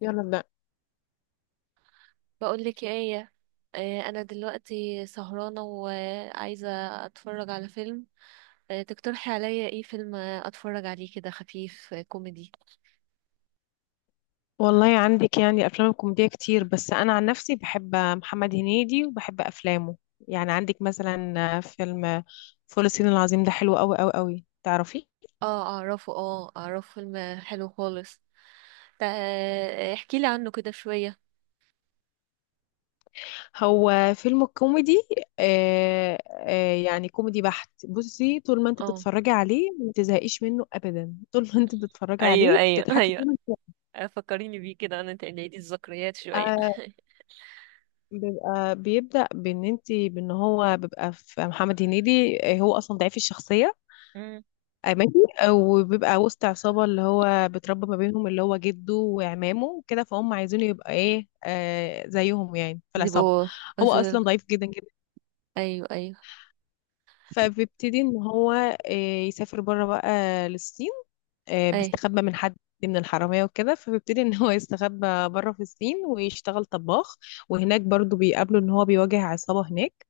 يلا ابدأ. بقول لك ايه. انا دلوقتي سهرانه وعايزه اتفرج على فيلم. تقترحي عليا ايه فيلم اتفرج عليه كده خفيف، كوميدي؟ والله عندك يعني أفلام كوميدية كتير، بس أنا عن نفسي بحب محمد هنيدي وبحب أفلامه. يعني عندك مثلا فيلم فول الصين العظيم، ده حلو أوي أوي أوي، تعرفي. اه، اعرفه، فيلم حلو خالص. احكي لي عنه كده شويه. هو فيلم كوميدي. يعني كوميدي بحت. بصي، طول ما انت اه، بتتفرجي عليه ما تزهقيش منه أبدا. طول ما انت بتتفرجي ايوه، عليه ايوه بتضحكي ايوه. منه. فكريني بيه كده، انا تقليدي الذكريات شويه. آه، بيبقى بيبدأ بإن انت بإن هو بيبقى في محمد هنيدي. هو أصلا ضعيف الشخصية. مم. ماشي، وبيبقى وسط عصابة اللي هو بتربى ما بينهم، اللي هو جده وعمامه وكده، فهم عايزينه يبقى ايه، زيهم يعني في العصابة. بيبقوا هو أزول. أصلا ضعيف جدا جدا. ايوه، ايوه، فبيبتدي ان هو يسافر بره بقى للصين. اي. بيستخبى من حد، من الحرامية وكده، فبيبتدي ان هو يستخبى بره في الصين ويشتغل طباخ. وهناك برضو بيقابله ان هو بيواجه عصابة هناك.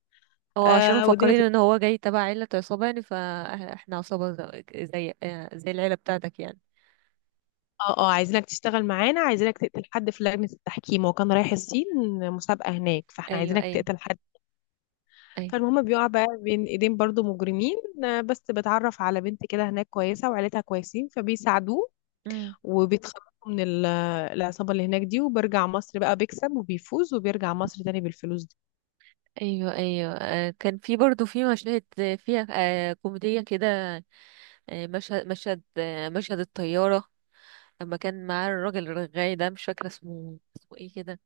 هو عشان والدنيا. مفكرين ان هو جاي تبع عيلة عصابة، يعني فاحنا عصابة، زي، زي العيلة بتاعتك يعني. اه اه، عايزينك تشتغل معانا، عايزينك تقتل حد في لجنة التحكيم. هو كان رايح الصين، مسابقة هناك، فاحنا ايوه، عايزينك ايوه، تقتل حد. ايوه، فالمهم بيقع بقى بين ايدين برضو مجرمين. بس بتعرف على بنت كده هناك كويسة وعيلتها كويسين، فبيساعدوه امم، وبيتخلصوا من العصابة اللي هناك دي، وبرجع مصر بقى، بيكسب وبيفوز وبيرجع مصر تاني بالفلوس دي. ايوه، ايوه. كان في برضو في مشاهد فيها كوميدية كده. مشهد، مشهد الطيارة. لما كان معاه الراجل الرغاي ده، مش فاكرة اسمه ايه كده.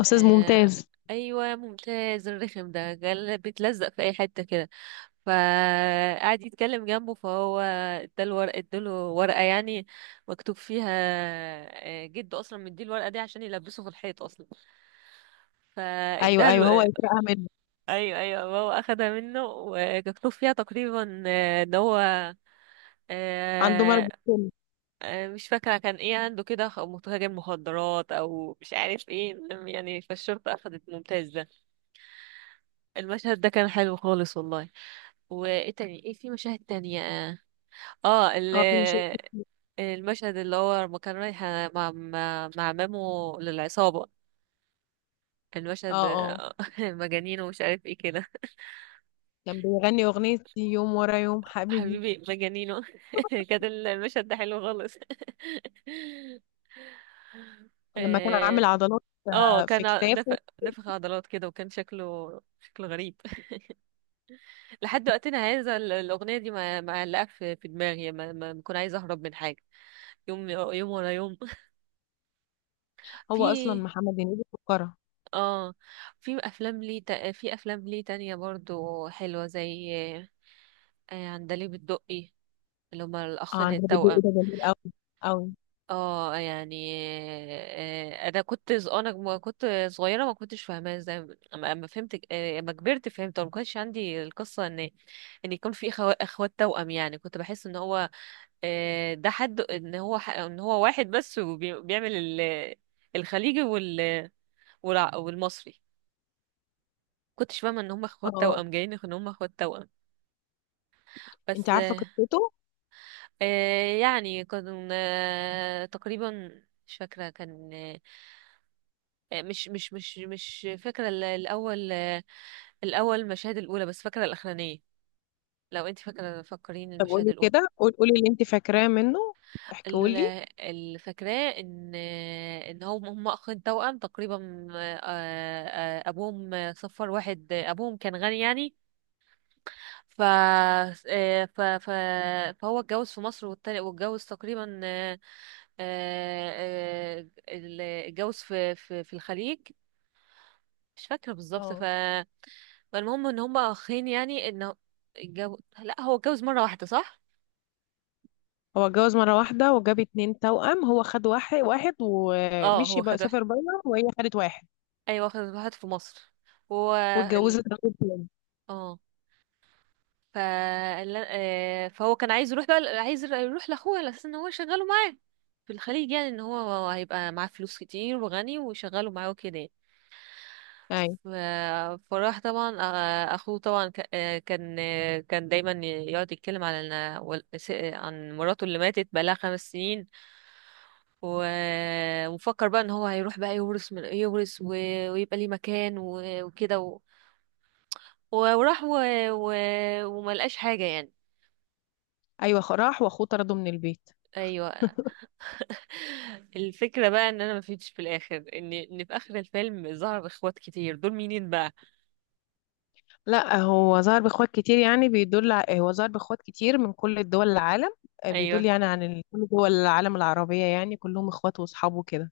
أستاذ آه، ممتاز. ايوه، ممتاز الرخم ده قال بيتلزق في اي حتة كده، فقعد يتكلم جنبه، فهو اداله ورقة يعني مكتوب فيها، جده اصلا مديه الورقة دي عشان يلبسه في الحيط اصلا، أيوه أيوه، هو فاداله. يسرقها منه. ايوه، ايوه، بابا اخدها منه ومكتوب فيها تقريبا، ان هو، عنده مرض آه، السم. مش فاكره كان ايه عنده كده، متاجر مخدرات او مش عارف ايه، المهم يعني فالشرطه اخدت ممتاز ده. المشهد ده كان حلو خالص والله. وايه تاني، ايه في مشاهد تانية؟ اه، آه، ال- اه، في مشاكل. المشهد اللي هو لما كان رايح مع مامو للعصابه، اه المشهد، اه، مجانين ومش عارف ايه كده. كان بيغني أغنية يوم ورا يوم حبيبي، حبيبي مجانينه. كان المشهد ده حلو خالص. لما كان عامل اه. عضلات، آه، في كان ع- نف... كتافه. نفخ عضلات كده، وكان شكله غريب. لحد وقتنا هذا الأغنية دي معلقة في دماغي، ما بكون عايزة أهرب من حاجة. يوم يوم ورا يوم. هو اصلا في محمد هنيدي فقره. اه في أفلام ليه تانية برضو حلوة، زي عندليب الدقي، اللي هما اه، الأخين عندها بدء التوأم. ده جميل قوي قوي. اه يعني، آه، انا كنت ز- انا م- كنت صغيره، ما كنتش فاهماها ازاي. اما، فهمت، اما كبرت فهمت. ما كانش عندي القصه ان يكون في اخوات توأم، يعني كنت بحس ان هو، ده حد، ان هو، ان هو واحد بس، وبيعمل ال- الخليجي والمصري. كنتش فاهمه ان هم اخوات اه. توأم، جايين ان هم اخوات توأم. انت بس، عارفه قصته؟ يعني كنا تقريبا، مش فاكره كان، مش فاكرة الأول، الأول المشاهد الأولى، بس فاكرة الأخرانية. لو انت فاكرة، فكرين طب المشاهد قولي الأولى. كده، قولي اللي انت فاكراه منه، ال- احكيهولي. اللي فاكراه ان، ان هم اخين توأم تقريبا. ابوهم صفر واحد، ابوهم كان غني يعني. ف آه، ف ف فهو اتجوز في مصر، والتاني واتجوز تقريبا، آه، اتجوز في الخليج، مش فاكرة بالظبط. اه، فالمهم ان هما اخين يعني، ان، لا، هو اتجوز مره واحده، صح. هو اتجوز مرة واحدة وجاب اتنين توأم، هو خد واحد واحد اه ومشي هو بقى، خد واحد. سافر بره، وهي خدت واحد ايوه خد واحد في مصر. هو، ال... واتجوزت راجل تاني. اه ف... ال- آه، فهو كان عايز يروح بقى، عايز يروح لاخوه على اساس ان هو يشغله معاه في الخليج، يعني ان هو هيبقى معاه فلوس كتير وغني ويشغله معاه وكده يعني. أيوة ف... فراح طبعا. اخوه طبعا، كان دايما يقعد يتكلم على إن- وال- س- عن مراته اللي ماتت بقالها 5 سنين. و... وفكر بقى ان هو هيروح بقى يورث من يورث، ويبقى ليه مكان، و... وكده و... و- وراح، و... وما لقاش حاجة يعني. أيوة، راح وأخوه طرده من البيت. ايوه، الفكرة بقى ان انا ما فيتش في الاخر، ان، في اخر الفيلم ظهر اخوات كتير دول، مينين بقى؟ لا، هو ظهر باخوات كتير، يعني هو ظهر باخوات كتير من كل دول العالم. ايوه بيدل يعني عن كل دول العالم العربية، يعني كلهم اخوات واصحابه كده.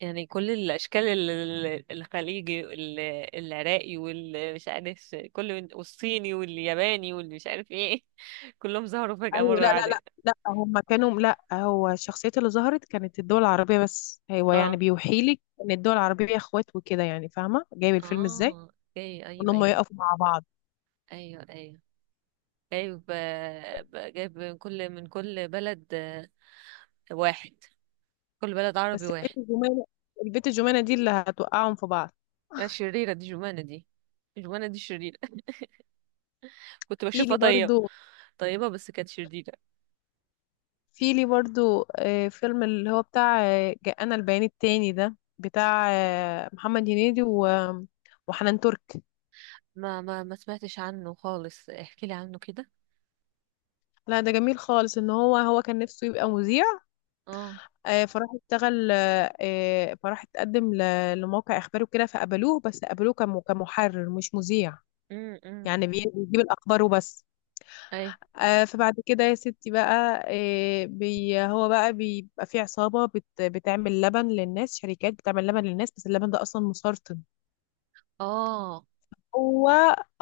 يعني كل الاشكال، الخليجي، العراقي، والمش عارف كل من- والصيني والياباني واللي مش عارف ايه. كلهم ظهروا فجأة ايوه، مرة لا لا واحدة. لا لا، هم كانوا، لا، هو الشخصيات اللي ظهرت كانت الدول العربية بس، هو يعني اه، بيوحي لك ان الدول العربية اخوات وكده، يعني فاهمة جايب الفيلم ازاي. اه، اوكي، وان ايوه، هم ايوه، يقفوا مع بعض. ايوه. ايوه جايب من كل بلد، واحد، كل بلد عربي بس البيت واحد. الجمانة، البيت الجمانة دي اللي هتوقعهم في بعض. شريرة دي، جمانة دي. جمانة دي شريرة. كنت في لي بشوفها طيبة. برضو، طيبة بس كانت شريرة. في لي برضو فيلم اللي هو بتاع جاءنا البيان التاني، ده بتاع محمد هنيدي و وحنان ترك. ما سمعتش عنه خالص، احكي لي عنه كده. لا، ده جميل خالص. ان هو هو كان نفسه يبقى مذيع، اه، آه، فراح اشتغل آه، آه، فراح اتقدم لموقع اخباري وكده، فقبلوه، بس قبلوه كمحرر مش مذيع. امم، امم، يعني بيجيب الاخبار وبس. اي. فبعد كده يا ستي بقى، آه، بي هو بقى بيبقى في عصابة بتعمل لبن للناس، شركات بتعمل لبن للناس، بس اللبن ده اصلا مسرطن. اه. هو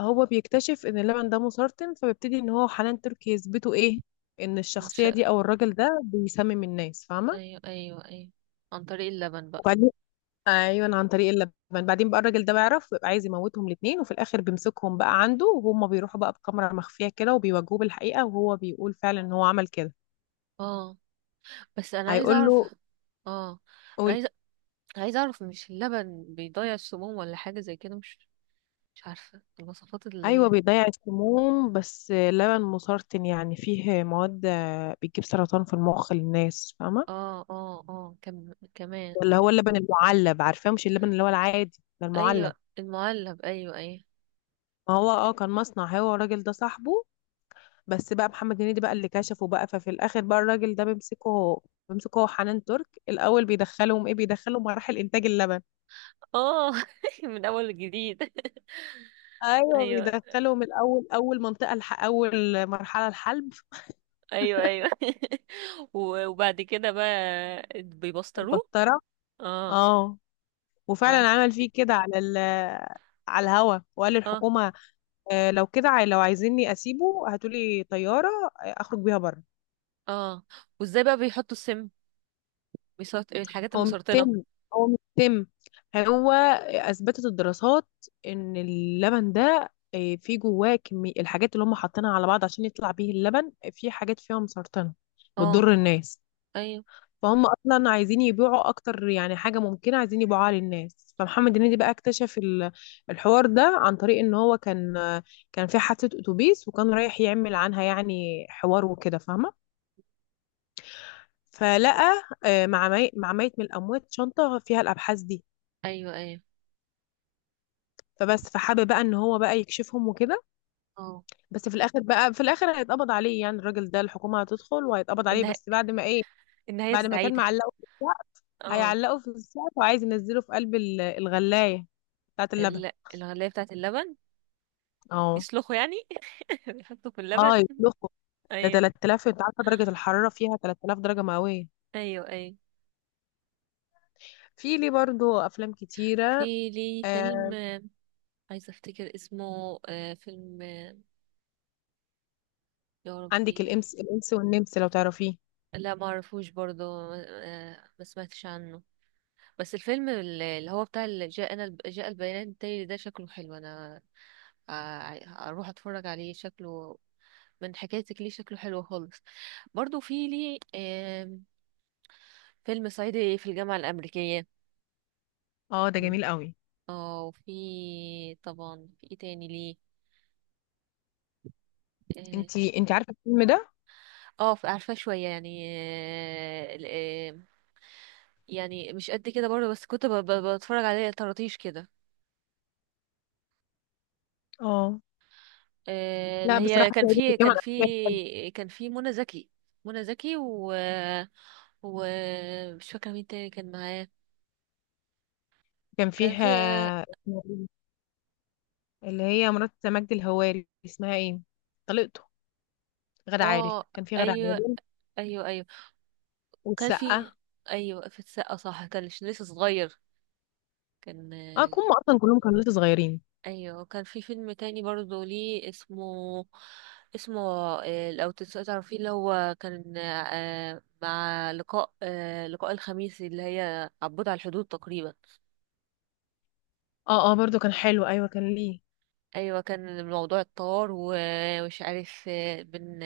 هو بيكتشف ان اللبن ده مسرطن، فبيبتدي ان هو حنان تركي يثبتوا ايه، ان ش... الشخصيه دي او الراجل ده بيسمم الناس، فاهمه. ايوه، ايوه، ايوه، عن طريق اللبن بقى. وبعدين، ايوه عن طريق اللبن. بعدين بقى الراجل ده بيعرف ويبقى عايز يموتهم الاثنين، وفي الاخر بيمسكهم بقى عنده، وهم بيروحوا بقى بكاميرا مخفيه كده، وبيواجهوه بالحقيقه، وهو بيقول فعلا ان هو عمل كده. اه، بس انا عايزه هيقول اعرف. له. اه، انا قول- عايزه، اعرف، مش اللبن بيضيع السموم ولا حاجه زي كده؟ مش عارفه المواصفات اللي ايوه هي. بيضيع السموم، بس اللبن مسرطن، يعني فيه مواد بتجيب سرطان في المخ للناس، فاهمه. اه، اه، اه، كمان. اللي هو اللبن المعلب، عارفاه؟ مش اللبن اللي هو العادي ده، المعلب. ايوه المعلب، ايوه، ايوه. ما هو اه، كان مصنع هو والراجل ده صاحبه، بس بقى محمد هنيدي بقى اللي كشفه بقى. ففي الاخر بقى الراجل ده بيمسكه هو، حنان ترك الاول، بيدخلهم ايه، بيدخلهم مراحل انتاج اللبن. اه من اول جديد. ايوه ايوه، بيدخلهم الاول، اول منطقه اول مرحله الحلب. ايوه، ايوه. وبعد كده بقى في بيبسطروه. البسطره. اه، اه، و- وفعلا عمل فيه كده على على الهوا، وقال اه، للحكومه لو كده لو عايزيني اسيبه هاتولي طياره اخرج بيها بره. اه، وازاي بقى بيحطوا السم؟ الحاجات هو مش المسرطنه. سم، هو مش سم. هو اثبتت الدراسات ان اللبن ده فيه جواه كمية الحاجات اللي هم حاطينها على بعض عشان يطلع بيه اللبن، في حاجات فيها مسرطنة اه، بتضر الناس. ايوه، فهم اصلا عايزين يبيعوا اكتر، يعني حاجة ممكنة عايزين يبيعوها للناس. فمحمد هنيدي بقى اكتشف الحوار ده عن طريق ان هو كان كان في حادثة اتوبيس، وكان رايح يعمل عنها يعني حوار وكده، فاهمة. فلقى مع ميت من الاموات شنطة فيها الابحاث دي. ايوه، ايوه. فبس، فحابب بقى ان هو بقى يكشفهم وكده. اه، بس في الاخر بقى، في الاخر هيتقبض عليه، يعني الراجل ده الحكومه هتدخل وهيتقبض عليه. النهايه، بس بعد ما ايه؟ النهايه بعد ما كان السعيده. معلقه في السقف، اه، هيعلقه في السقف وعايز ينزله في قلب الغلايه بتاعت اللبن. الغلايه بتاعت اللبن. اه يسلخوا يعني، بيحطوا في اللبن. اه، يطلقه. ده ايوه، 3000، انت عارفه درجه الحراره فيها 3000 درجه مئويه. ايوه، ايوه. في لي برضو افلام كتيره. في لي فيلم، آه، عايزة افتكر اسمه. فيلم، يا عندك ربي. الامس الانس والنمس لو تعرفيه. لا، ما اعرفوش برضه. ما سمعتش عنه. بس الفيلم اللي هو بتاع اللي جاء البيان التالي ده، شكله حلو، انا آه، اروح اتفرج عليه. شكله من حكايتك ليه شكله حلو خالص. برضه في لي فيلم صعيدي في الجامعة الأمريكية. اه، ده جميل قوي. اه، وفي طبعا في ايه تاني ليه؟ اه، انتي عارفه الفيلم ده؟ عارفاه شوية يعني. آه، يعني مش قد كده برضه، بس كنت بتفرج عليه طراطيش كده. اه. اللي لا هي، بصراحه كان عاجبني كان كمان. في، كان في منى زكي. منى زكي و مش فاكره مين تاني كان معاه. كان كان فيها، في، اسمها إيه؟ اللي هي مرات مجد الهواري، اسمها ايه، طليقته، غادة عادل، اه، كان في غادة ايوه، عادل ايوه، ايوه، كان والسقا. في. ايوه في السقا صح، كان لسه صغير. كان، اه، كهم اصلا كلهم كانوا لسه صغيرين. ايوه، كان في فيلم تاني برضه ليه اسمه، اسمه لو تعرفيه. اللي هو كان مع لقاء، لقاء الخميس، اللي هي عبود على الحدود تقريبا. اه اه، برضو كان حلو، ايوه كان ليه، ايوه كان الموضوع الطار، ومش عارف، آه، بن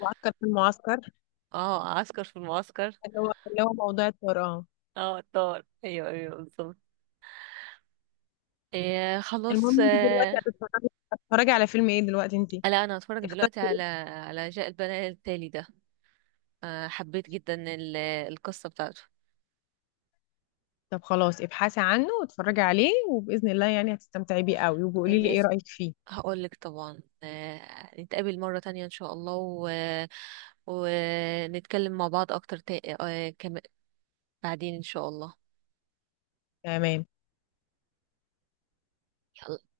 معسكر في المعسكر، اه عسكر في المعسكر. اللي هو موضوع الطيران. اه، الطار، ايوه، ايوه بالظبط. خلاص. المهم، انت دلوقتي هتتفرجي، هتتفرجي على فيلم ايه دلوقتي، انت لا، انا هتفرج دلوقتي اخترتي؟ على، جاء البنات التالي ده. حبيت جدا القصة بتاعته. طب خلاص، ابحثي عنه واتفرجي عليه، وباذن الله يعني هتستمتعي بيه قوي، آه، وبقولي لي ايه بإذن رايك فيه. هقولك طبعا. نتقابل مرة تانية إن شاء الله، ونتكلم مع بعض أكتر، بعدين إن شاء الله. تمام. يلا.